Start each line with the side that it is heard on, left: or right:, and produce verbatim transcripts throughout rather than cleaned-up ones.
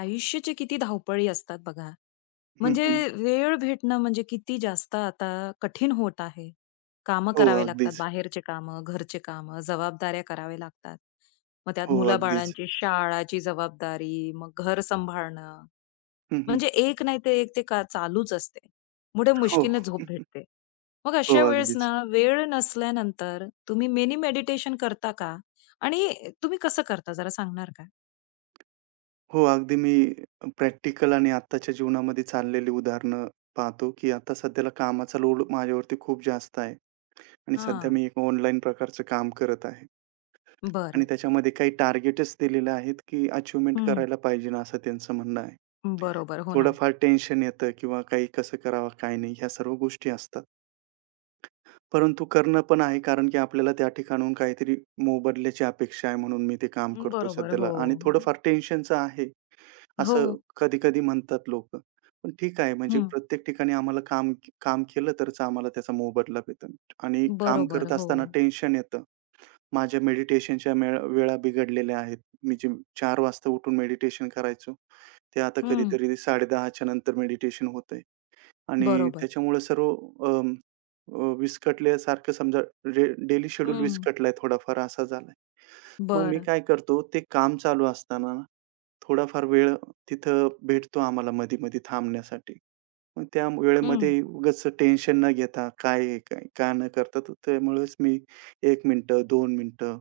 left: आयुष्याच्या किती धावपळी असतात बघा.
right: हं,
left: म्हणजे
right: हं.
left: वेळ भेटणं म्हणजे किती जास्त आता कठीण होत आहे. कामं
right: हो,
left: करावे लागतात,
right: अगदीच.
left: बाहेरचे कामं, घरचे कामं, जबाबदाऱ्या कराव्या लागतात. मग त्यात
right: हो, अगदीच.
left: मुलाबाळांची शाळाची जबाबदारी, मग घर सांभाळणं,
right: हं, हं.
left: म्हणजे एक नाही ते एक ते का चालूच असते. पुढे
right: हो,
left: मुश्कीलने झोप भेटते. मग
right: हो,
left: अशा वेळेस
right: अगदीच.
left: ना वेळ नसल्यानंतर तुम्ही मिनी मेडिटेशन करता का? आणि तुम्ही कसं करता जरा सांगणार का?
right: हो, अगदी मी प्रॅक्टिकल आणि आत्ताच्या जीवनामध्ये चाललेली उदाहरणं पाहतो, की आता सध्याला कामाचा लोड माझ्यावरती खूप जास्त आहे आणि सध्या
left: हां,
right: मी एक ऑनलाईन प्रकारचं काम करत आहे आणि
left: बरं.
right: त्याच्यामध्ये काही टार्गेटच दिलेले आहेत, की अचीव्हमेंट करायला पाहिजे ना, असं त्यांचं म्हणणं आहे.
left: बरोबर. हो ना.
right: थोडंफार टेन्शन येतं किंवा काही कसं करावं, काय नाही, ह्या सर्व गोष्टी असतात. परंतु करणं पण आहे, कारण की आपल्याला त्या ठिकाणाहून काहीतरी मोबदल्याची अपेक्षा आहे, म्हणून मी ते काम करतो
left: बरोबर. हो.
right: सध्याला आणि थोडंफार टेन्शनचं आहे,
left: हो.
right: असं कधी-कधी म्हणतात लोकं. पण ठीक आहे, म्हणजे
left: हं.
right: प्रत्येक ठिकाणी आम्हाला काम काम केलं तरच आम्हाला त्याचा मोबदला भेटेल आणि काम
left: बरोबर.
right: करत
left: हो.
right: असताना टेन्शन येतं. माझ्या मेडिटेशनच्या वेळा बिघडलेल्या आहेत. मी जे चार वाजता उठून मेडिटेशन करायचो, ते आता
left: हं.
right: कधीतरी 10:30च्या नंतर मेडिटेशन होतंय. आणि
left: बरोबर.
right: त्याच्यामुळे सर्व अं, अ, विस्कटल्यासारखं समजा डे डेली शेड्यूल
left: हं.
right: विस्कटलाय, थोडाफार असा झालाय. मग मी
left: बरं.
right: काय करतो ते काम चालू असताना ना, थोडाफार वेळ तिथं भेटतो आम्हाला मधी-मधी थांबण्यासाठी. मग त्या
left: हं.
right: वेळेमध्ये उगाच टेन्शन न घेता काय आहे, काय काय न करता, तर त्यामुळेच मी एक मिनिटं, दोन मिनिटं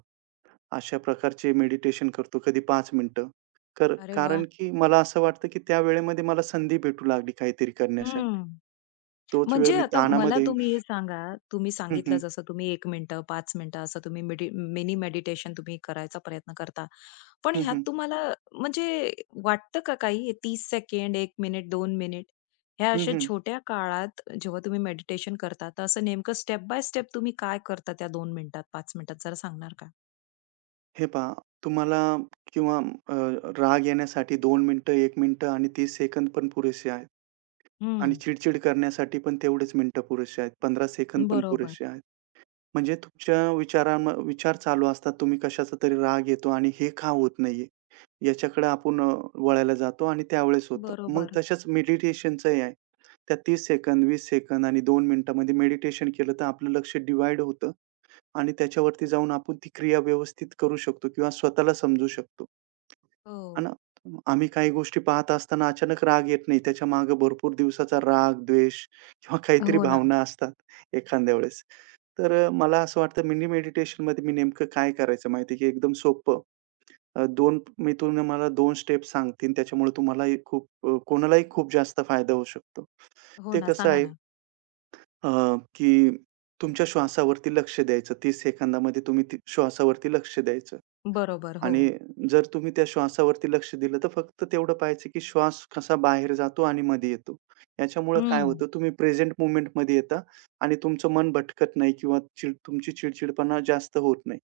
right: अशा प्रकारचे मेडिटेशन करतो, कधी पाच मिनिटं. कर
left: अरे वाह!
right: कारण की मला असं वाटतं, की त्या वेळेमध्ये मला संधी भेटू लागली काहीतरी करण्यासाठी.
left: हं.
right: तोच वेळ
left: म्हणजे
right: मी
left: आता मला
right: ताणामध्ये.
left: तुम्ही हे सांगा, तुम्ही
right: हं,
left: सांगितलं
right: हं.
left: जसं तुम्ही एक मिनिटं, पाच मिनिटं असं तुम्ही मिनी मेडिटेशन तुम्ही करायचा प्रयत्न करता. पण
right: हं,
left: ह्यात
right: हं.
left: तुम्हाला म्हणजे वाटतं का काही तीस सेकंड, एक मिनिट, दोन मिनिट ह्या
right: हं,
left: अशा
right: हं.
left: छोट्या काळात जेव्हा तुम्ही मेडिटेशन करता, तर असं नेमकं स्टेप बाय स्टेप तुम्ही काय करता त्या दोन मिनिटात, पाच मिनिटात जरा सांगणार का?
right: हे पहा, तुम्हाला किंवा अ, राग येण्यासाठी दोन मिनिटं, एक मिनिटं आणि तीस सेकंद पण पुरेसे आहेत. आणि
left: हं.
right: चिड करण्यासाठी पण तेवढेच मिनिटं पुरेसे आहेत. पंधरा सेकंद पण
left: बरोबर,
right: पुरेसे आहेत. म्हणजे तुमच्या विचारां विचार चालू असतात. तुम्ही कशाचा तरी राग येतो आणि हे का होत नाहीये? याच्याकडे आपण अ, वळायला जातो आणि त्यावेळेस होतं. मग
left: बरोबर.
right: तशाच मेडिटेशनचंही आहे. त्या तीस सेकंद, वीस सेकंद आणि दोन मिनिटामध्ये मेडिटेशन केलं तर आपलं लक्ष डिव्हाईड होतं आणि त्याच्यावरती जाऊन आपण ती क्रिया व्यवस्थित करू शकतो किंवा स्वतःला समजू शकतो.
left: हो.
right: आणि आम्ही काही गोष्टी पाहत असताना अचानक राग येत नाही. त्याच्यामागे भरपूर दिवसाचा राग, द्वेष किंवा काहीतरी
left: हो ना,
right: भावना असतात एखाद्या वेळेस. तर अ, मला असं वाटतं मिनी मेडिटेशनमध्ये मी नेमकं काय करायचं माहिती आहे, की एकदम सोपं. अ, दोन मी तुम्ही मला दोन स्टेप सांगतील, त्याच्यामुळे तुम्हालाही खूप अ, कोणालाही खूप जास्त फायदा होऊ शकतो.
left: हो
right: ते
left: ना.
right: कसं
left: सांगा
right: आहे,
left: ना.
right: अ, की तुमच्या श्वासावरती लक्ष द्यायचं. तीस सेकंदामध्ये तुम्ही ती श्वासावरती लक्ष द्यायचं
left: बरोबर, हो.
right: आणि जर तुम्ही त्या श्वासावरती लक्ष दिलं, तर फक्त तेवढं पाहायचं की श्वास कसा बाहेर जातो आणि मध्ये येतो. याच्यामुळं काय
left: हं.
right: होतं, तुम्ही प्रेझेंट मोमेंटमध्ये येता आणि तुमचं मन भटकत नाही किंवा चिड तुमची चिडचिडपणा जास्त होत नाही.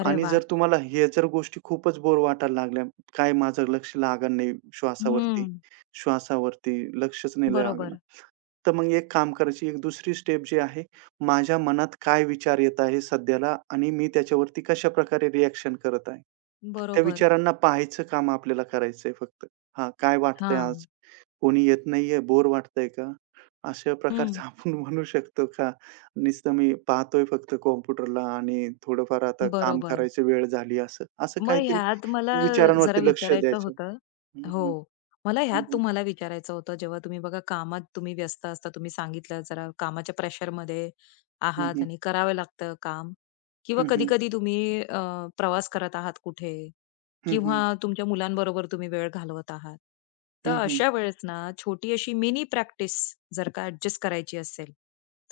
left: अरे
right: आणि
left: वाह!
right: जर तुम्हाला हे, जर गोष्टी खूपच बोर वाटायला लागल्या, काय माझं लक्ष लागत नाही श्वासावरती,
left: हं.
right: श्वासावरती लक्षच नाही लागत.
left: बरोबर.
right: तर मग एक काम करायची एक दुसरी स्टेप जी आहे, माझ्या मनात काय विचार येत आहे सध्याला आणि मी त्याच्यावरती कशाप्रकारे रिएक्शन करत आहे. त्या
left: बरोबर.
right: विचारांना पाहायचं काम आपल्याला करायचंय फक्त. हां, काय वाटतंय आज?
left: हां.
right: कोणी येत नाहीये? बोर वाटतंय का? अशा
left: हं.
right: प्रकारचं आपण म्हणू शकतो का? नुसतं मी पाहतोय फक्त कॉम्प्युटरला आणि थोडंफार आता काम
left: बरोबर.
right: करायची वेळ झाली, असं. असं
left: मग
right: काहीतरी
left: ह्यात मला जरा
right: विचारांवरती लक्ष
left: विचारायचं
right: द्यायचं.
left: होतं
right: हं,
left: हो.
right: हं.
left: मला ह्यात
right: हं, हं.
left: तुम्हाला विचारायचं होतं, जेव्हा तुम्ही बघा कामात तुम्ही व्यस्त असता, तुम्ही सांगितलं जरा कामाच्या प्रेशरमध्ये
right: हं,
left: आहात
right: हं.
left: आणि करावं लागतं काम किंवा
right: हं, हं.
left: कधी-कधी तुम्ही अ, प्रवास करत आहात कुठे
right: हं,
left: किंवा
right: हं.
left: तुमच्या मुलांबरोबर तुम्ही वेळ घालवत आहात. तर
right: हं,
left: अशा वेळेस ना, छोटी अशी मिनी प्रॅक्टिस जर का ॲडजस्ट करायची असेल,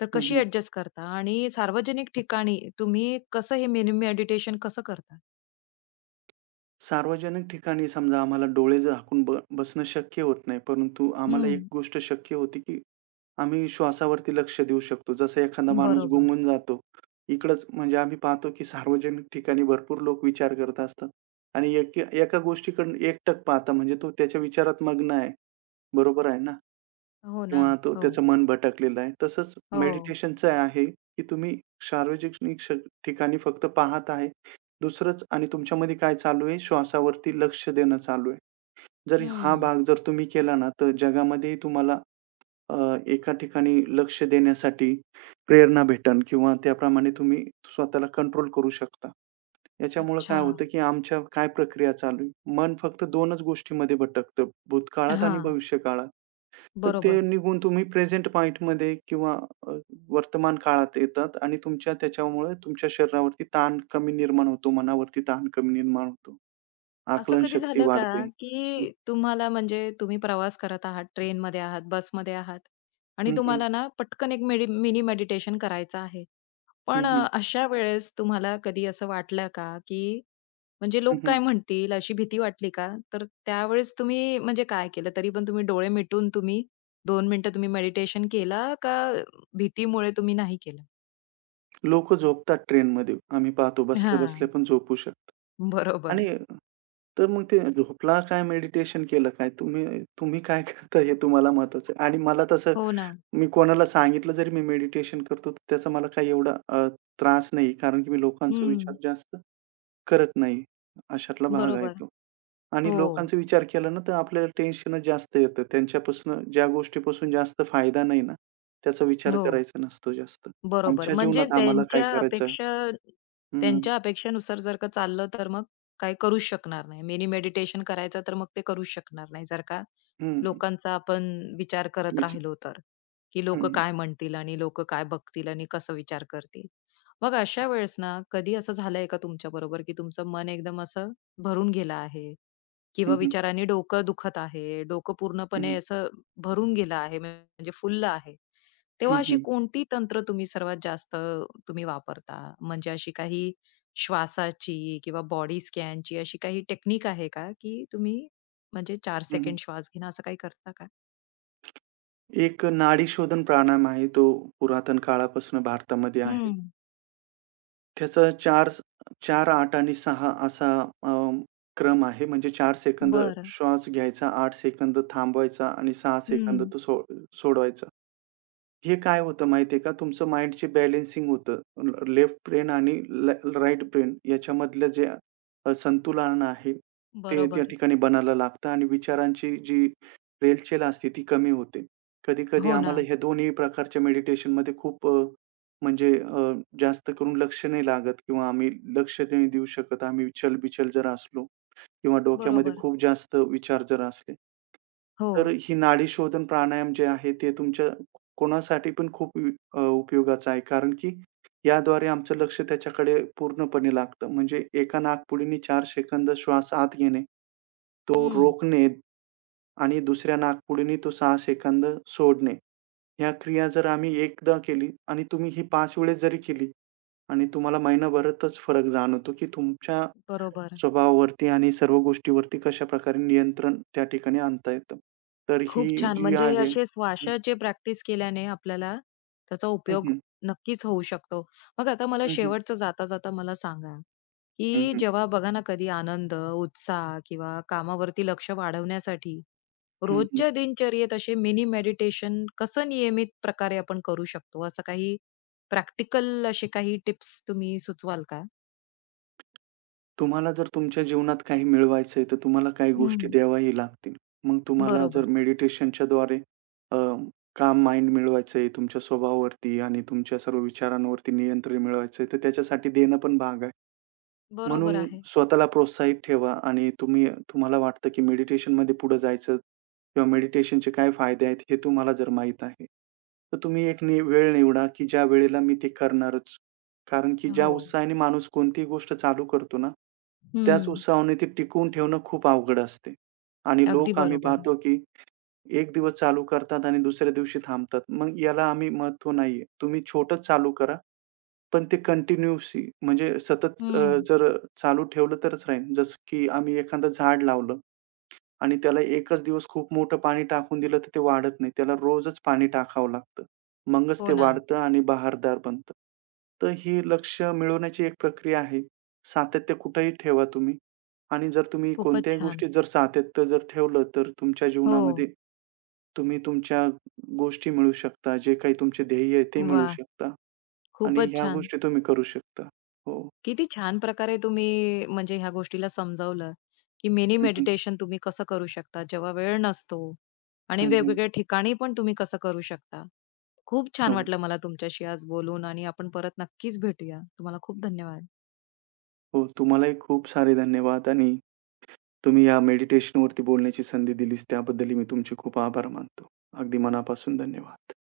left: तर कशी ॲडजस्ट करता? आणि सार्वजनिक ठिकाणी तुम्ही कसं हे मिनी मेडिटेशन कसं करता?
right: सार्वजनिक ठिकाणी समजा आम्हाला डोळे झाकून ब बसणं शक्य होत नाही. परंतु आम्हाला एक
left: हं.
right: गोष्ट शक्य होती, की आम्ही श्वासावरती लक्ष देऊ शकतो. जसं एखादा माणूस
left: बरोबर.
right: गुंगून जातो, इकडंच, म्हणजे आम्ही पाहतो, की सार्वजनिक ठिकाणी भरपूर लोक विचार करत असतात आणि एक एका गोष्टीकडून एकटक पाहता म्हणजे तो त्याच्या विचारात मग्न आहे. बरोबर आहे ना?
left: हो ना.
right: किंवा तो,
left: हो.
right: त्याचं मन भटकलेलं आहे. तसंच
left: हो.
right: मेडिटेशनचं आहे, की तुम्ही सार्वजनिक श ठिकाणी फक्त पाहत आहे. दुसरंच, आणि तुमच्यामध्ये काय चालू आहे, श्वासावरती लक्ष देणं चालू आहे. जर हा
left: हं.
right: भाग जर तुम्ही केला ना, तर जगामध्येही तुम्हाला अ, एका ठिकाणी लक्ष देण्यासाठी प्रेरणा भेटेल किंवा त्याप्रमाणे तुम्ही स्वतःला कंट्रोल करू शकता. याच्यामुळं
left: अच्छा.
right: काय होतं, की आमच्या काय प्रक्रिया चालू आहे. मन फक्त दोनच गोष्टींमध्ये भटकतं, भूतकाळात आणि
left: हां,
right: भविष्यकाळात. तर ते
left: बरोबर.
right: निघून तुम्ही प्रेझेंट पॉइंटमध्ये किंवा अ, वर्तमान काळात येतात आणि तुमच्या त्याच्यामुळे तुमच्या शरीरावरती ताण कमी निर्माण होतो, मनावरती ताण कमी निर्माण होतो.
left: असं
right: आकलन
left: कधी
right: शक्ती
left: झालं का,
right: वाढते. हं.
left: की तुम्हाला म्हणजे तुम्ही प्रवास करत आहात, ट्रेनमध्ये आहात, बसमध्ये आहात आणि
right: हं, हं.
left: तुम्हाला ना पटकन एक मिनी मेडिटेशन करायचं आहे.
right: हं,
left: पण अ,
right: हं.
left: अशा वेळेस तुम्हाला कधी असं वाटलं का, की म्हणजे
right: हं,
left: लोक काय
right: हं.
left: म्हणतील अशी भीती वाटली का? तर त्यावेळेस तुम्ही म्हणजे काय केलं? तरी पण तुम्ही डोळे मिटून तुम्ही दोन मिनिटं तुम्ही मेडिटेशन केला का भीतीमुळे तुम्ही नाही केलं?
right: लोकं झोपतात ट्रेनमध्ये. आम्ही पाहतो बसल्या-बसल्या
left: हां.
right: पण झोपू शकतात.
left: बरोबर.
right: आणि तर मग ते झोपला काय, मेडिटेशन केलं काय? तुम्ही तुम्ही काय करता हे तुम्हाला महत्वाचं आहे. आणि मला तसं,
left: हो ना.
right: मी कोणाला सांगितलं जरी मी मेडिटेशन करतो, तर त्याचा मला काही एवढा अ, त्रास नाही. कारण की मी लोकांचा विचार
left: हं.
right: जास्त करत नाही. अशातला भाग आहे
left: बरोबर.
right: तो. आणि
left: हो.
right: लोकांचा विचार केला ना, तर आपल्याला टेन्शनच जास्त येतं. त्यांच्यापासून, ज्या गोष्टीपासून जास्त फायदा नाही ना, त्याचा विचार
left: हो.
right: करायचा नसतो जास्त.
left: बरोबर.
right: आमच्या
left: म्हणजे
right: जीवनात आम्हाला काय
left: त्यांच्या
right: करायचं.
left: अपेक्षा
right: हं,
left: त्यांच्या अपेक्षेनुसार जर का चाललं, तर मग काही करूच शकणार नाही. मिनी मेडिटेशन करायचं, तर मग ते करूच शकणार नाही. जर का
right: हं.
left: लोकांचा आपण विचार करत
right: विच
left: राहिलो तर, की
right: हं,
left: लोकं
right: हं,
left: काय म्हणतील आणि लोकं काय बघतील आणि कसं विचार करतील. मग अशा वेळेस ना, कधी असं झालंय का तुमच्याबरोबर, की तुमचं मन एकदम असं भरून गेलं आहे
right: हं,
left: किंवा
right: हं,
left: विचारांनी डोकं दुखत आहे, डोकं पूर्णपणे असं भरून गेलं आहे, म्हणजे फुललं आहे? तेव्हा
right: हं,
left: अशी
right: हं,
left: कोणती तंत्र तुम्ही सर्वात जास्त तुम्ही वापरता? म्हणजे अशी काही श्वासाची किंवा बॉडी स्कॅनची अशी काही टेक्निक आहे का, की तुम्ही म्हणजे चार
right: हं.
left: सेकंड श्वास घेणं असं काही करता का?
right: एक नाडी शोधन प्राणायाम आहे, तो पुरातन काळापासून भारतामध्ये आहे.
left: हं.
right: त्याचा चार चार, आठ आणि सहा असा अ, क्रम आहे. म्हणजे चार सेकंद
left: बरं.
right: श्वास घ्यायचा, आठ सेकंद थांबवायचा आणि सहा सेकंद
left: हं.
right: तो सो सोडवायचा. हे काय होतं माहिती आहे का, तुमचं माइंडचे बॅलन्सिंग होतं. ल लेफ्ट ब्रेन आणि ल राइट ब्रेन याच्यामधलं जे अ, संतुलन आहे, ते त्या
left: बरोबर.
right: ठिकाणी बनायला लागतं आणि विचारांची जी रेलचेल असते ती कमी होते. कधी-कधी
left: हो ना.
right: आम्हाला हे दोन्ही प्रकारच्या मेडिटेशनमध्ये खूप अ, म्हणजे अ, जास्त करून लक्ष नाही लागत किंवा आम्ही लक्ष नाही देऊ शकत. आम्ही चल जर असलो किंवा डोक्यामध्ये
left: बरोबर.
right: खूप जास्त विचार जर असले.
left: हो.
right: तर ही नाडी शोधन प्राणायाम जे आहे, ते तुमच्या कोणासाठी पण खूप उ अ, उपयोगाचं आहे. कारण की याद्वारे आमचं लक्ष त्याच्याकडे पूर्णपणे लागतं. म्हणजे एका नाकपुडीने चार सेकंद श्वास आत घेणे, तो
left: हं.
right: रोखणे आणि दुसऱ्या नाकपुडीने तो सहा सेकंद सोडणे. ह्या क्रिया जर आम्ही एकदा केली आणि तुम्ही ही पाच वेळेस जरी केली आणि तुम्हाला महिनाभरातच फरक जाणवतो, की तुमच्या
left: बरोबर.
right: स्वभावावरती आणि सर्व गोष्टीवरती कशाप्रकारे नियंत्रण त्या ठिकाणी आणता येतं. तर ही
left: खूप छान.
right: जी
left: म्हणजे हे
right: आहे.
left: असे श्वासाचे प्रॅक्टिस केल्याने आपल्याला त्याचा
right: हं,
left: उपयोग
right: हं,
left: नक्कीच होऊ शकतो. मग आता मला
right: हं, हं, हं,
left: शेवटचं जाता-जाता मला सांगा,
right: हं,
left: की
right: हं,
left: जेव्हा बघा ना कधी आनंद, उत्साह किंवा कामावरती लक्ष वाढवण्यासाठी
right: हं.
left: रोजच्या दिनचर्येत असे मिनी मेडिटेशन कसं नियमित प्रकारे आपण करू शकतो? असं काही प्रॅक्टिकल असे काही टिप्स तुम्ही सुचवाल का?
right: तुम्हाला जर तुमच्या जीवनात काही मिळवायचंय, तर तुम्हाला काही गोष्टी
left: हं.
right: द्याव्याही लागतील. मग तुम्हाला
left: बरोबर.
right: जर मेडिटेशनच्या द्वारे अ, काम माइंड मिळवायचंय, तुमच्या स्वभावावरती आणि तुमच्या सर्व विचारांवरती नियंत्रण मिळवायचंय, तर त्याच्यासाठी देणं पण भाग आहे.
left: बरोबर
right: म्हणून
left: आहे.
right: स्वतःला प्रोत्साहित ठेवा, आणि तुम्ही, तुम्हाला वाटतं की मेडिटेशनमध्ये पुढे जायचं किंवा मेडिटेशनचे काय फायदे आहेत हे तुम्हाला जर माहीत आहे, तर तुम्ही एक नि वेळ निवडा की ज्या वेळेला मी ते करणारच. कारण की ज्या
left: हो.
right: उत्साहाने माणूस कोणतीही गोष्ट चालू करतो ना, त्याच
left: हं.
right: उत्साहाने ती टिकवून ठेवणं खूप अवघड असते. आणि
left: अगदी
right: लोक, आम्ही
left: बरोबर.
right: पाहतो की एक दिवस चालू करतात आणि दुसऱ्या दिवशी थांबतात. मग याला आम्ही महत्त्व नाहीये. तुम्ही छोटं चालू करा. पण ते कंटिन्यूअसली, म्हणजे सतत, अ,
left: हं.
right: जर चालू ठेवलं तरच राहील. जसं की आम्ही एखादं झाड लावलं आणि त्याला एकच दिवस खूप मोठं पाणी टाकून दिलं तर ते वाढत नाही. त्याला रोजच पाणी टाकावं लागतं. मगच
left: हो
right: ते
left: ना.
right: वाढतं आणि बहारदार बनतं. तर ही लक्ष्य मिळवण्याची एक प्रक्रिया आहे. सातत्य कुठेही ठेवा तुम्ही, आणि जर तुम्ही
left: खूपच
right: कोणत्याही
left: छान.
right: गोष्टीत जर सातत्य जर ठेवलं तर तुमच्या
left: हो.
right: जीवनामध्ये तुम्ही तुमच्या गोष्टी मिळवू शकता. जे काही तुमचे ध्येय आहे ते मिळवू
left: वाह!
right: शकता. आणि
left: खूपच
right: ह्या
left: छान.
right: गोष्टी तुम्ही करू शकता. हो.
left: किती छान प्रकारे तुम्ही म्हणजे ह्या गोष्टीला समजावलं, की मिनी
right: हं, हं.
left: मेडिटेशन तुम्ही कसं करू शकता जेव्हा वेळ नसतो
right: हं,
left: आणि
right: हं.
left: वेगवेगळ्या ठिकाणी पण तुम्ही कसं करू शकता. खूप छान
right: हो,
left: वाटलं मला तुमच्याशी आज बोलून आणि आपण परत नक्कीच भेटूया. तुम्हाला खूप धन्यवाद.
right: हो. तुम्हालाही खूप सारे धन्यवाद, आणि तुम्ही या मेडिटेशनवरती बोलण्याची संधी दिलीस त्याबद्दलही मी तुमचे खूप आभार मानतो. अगदी मनापासून धन्यवाद.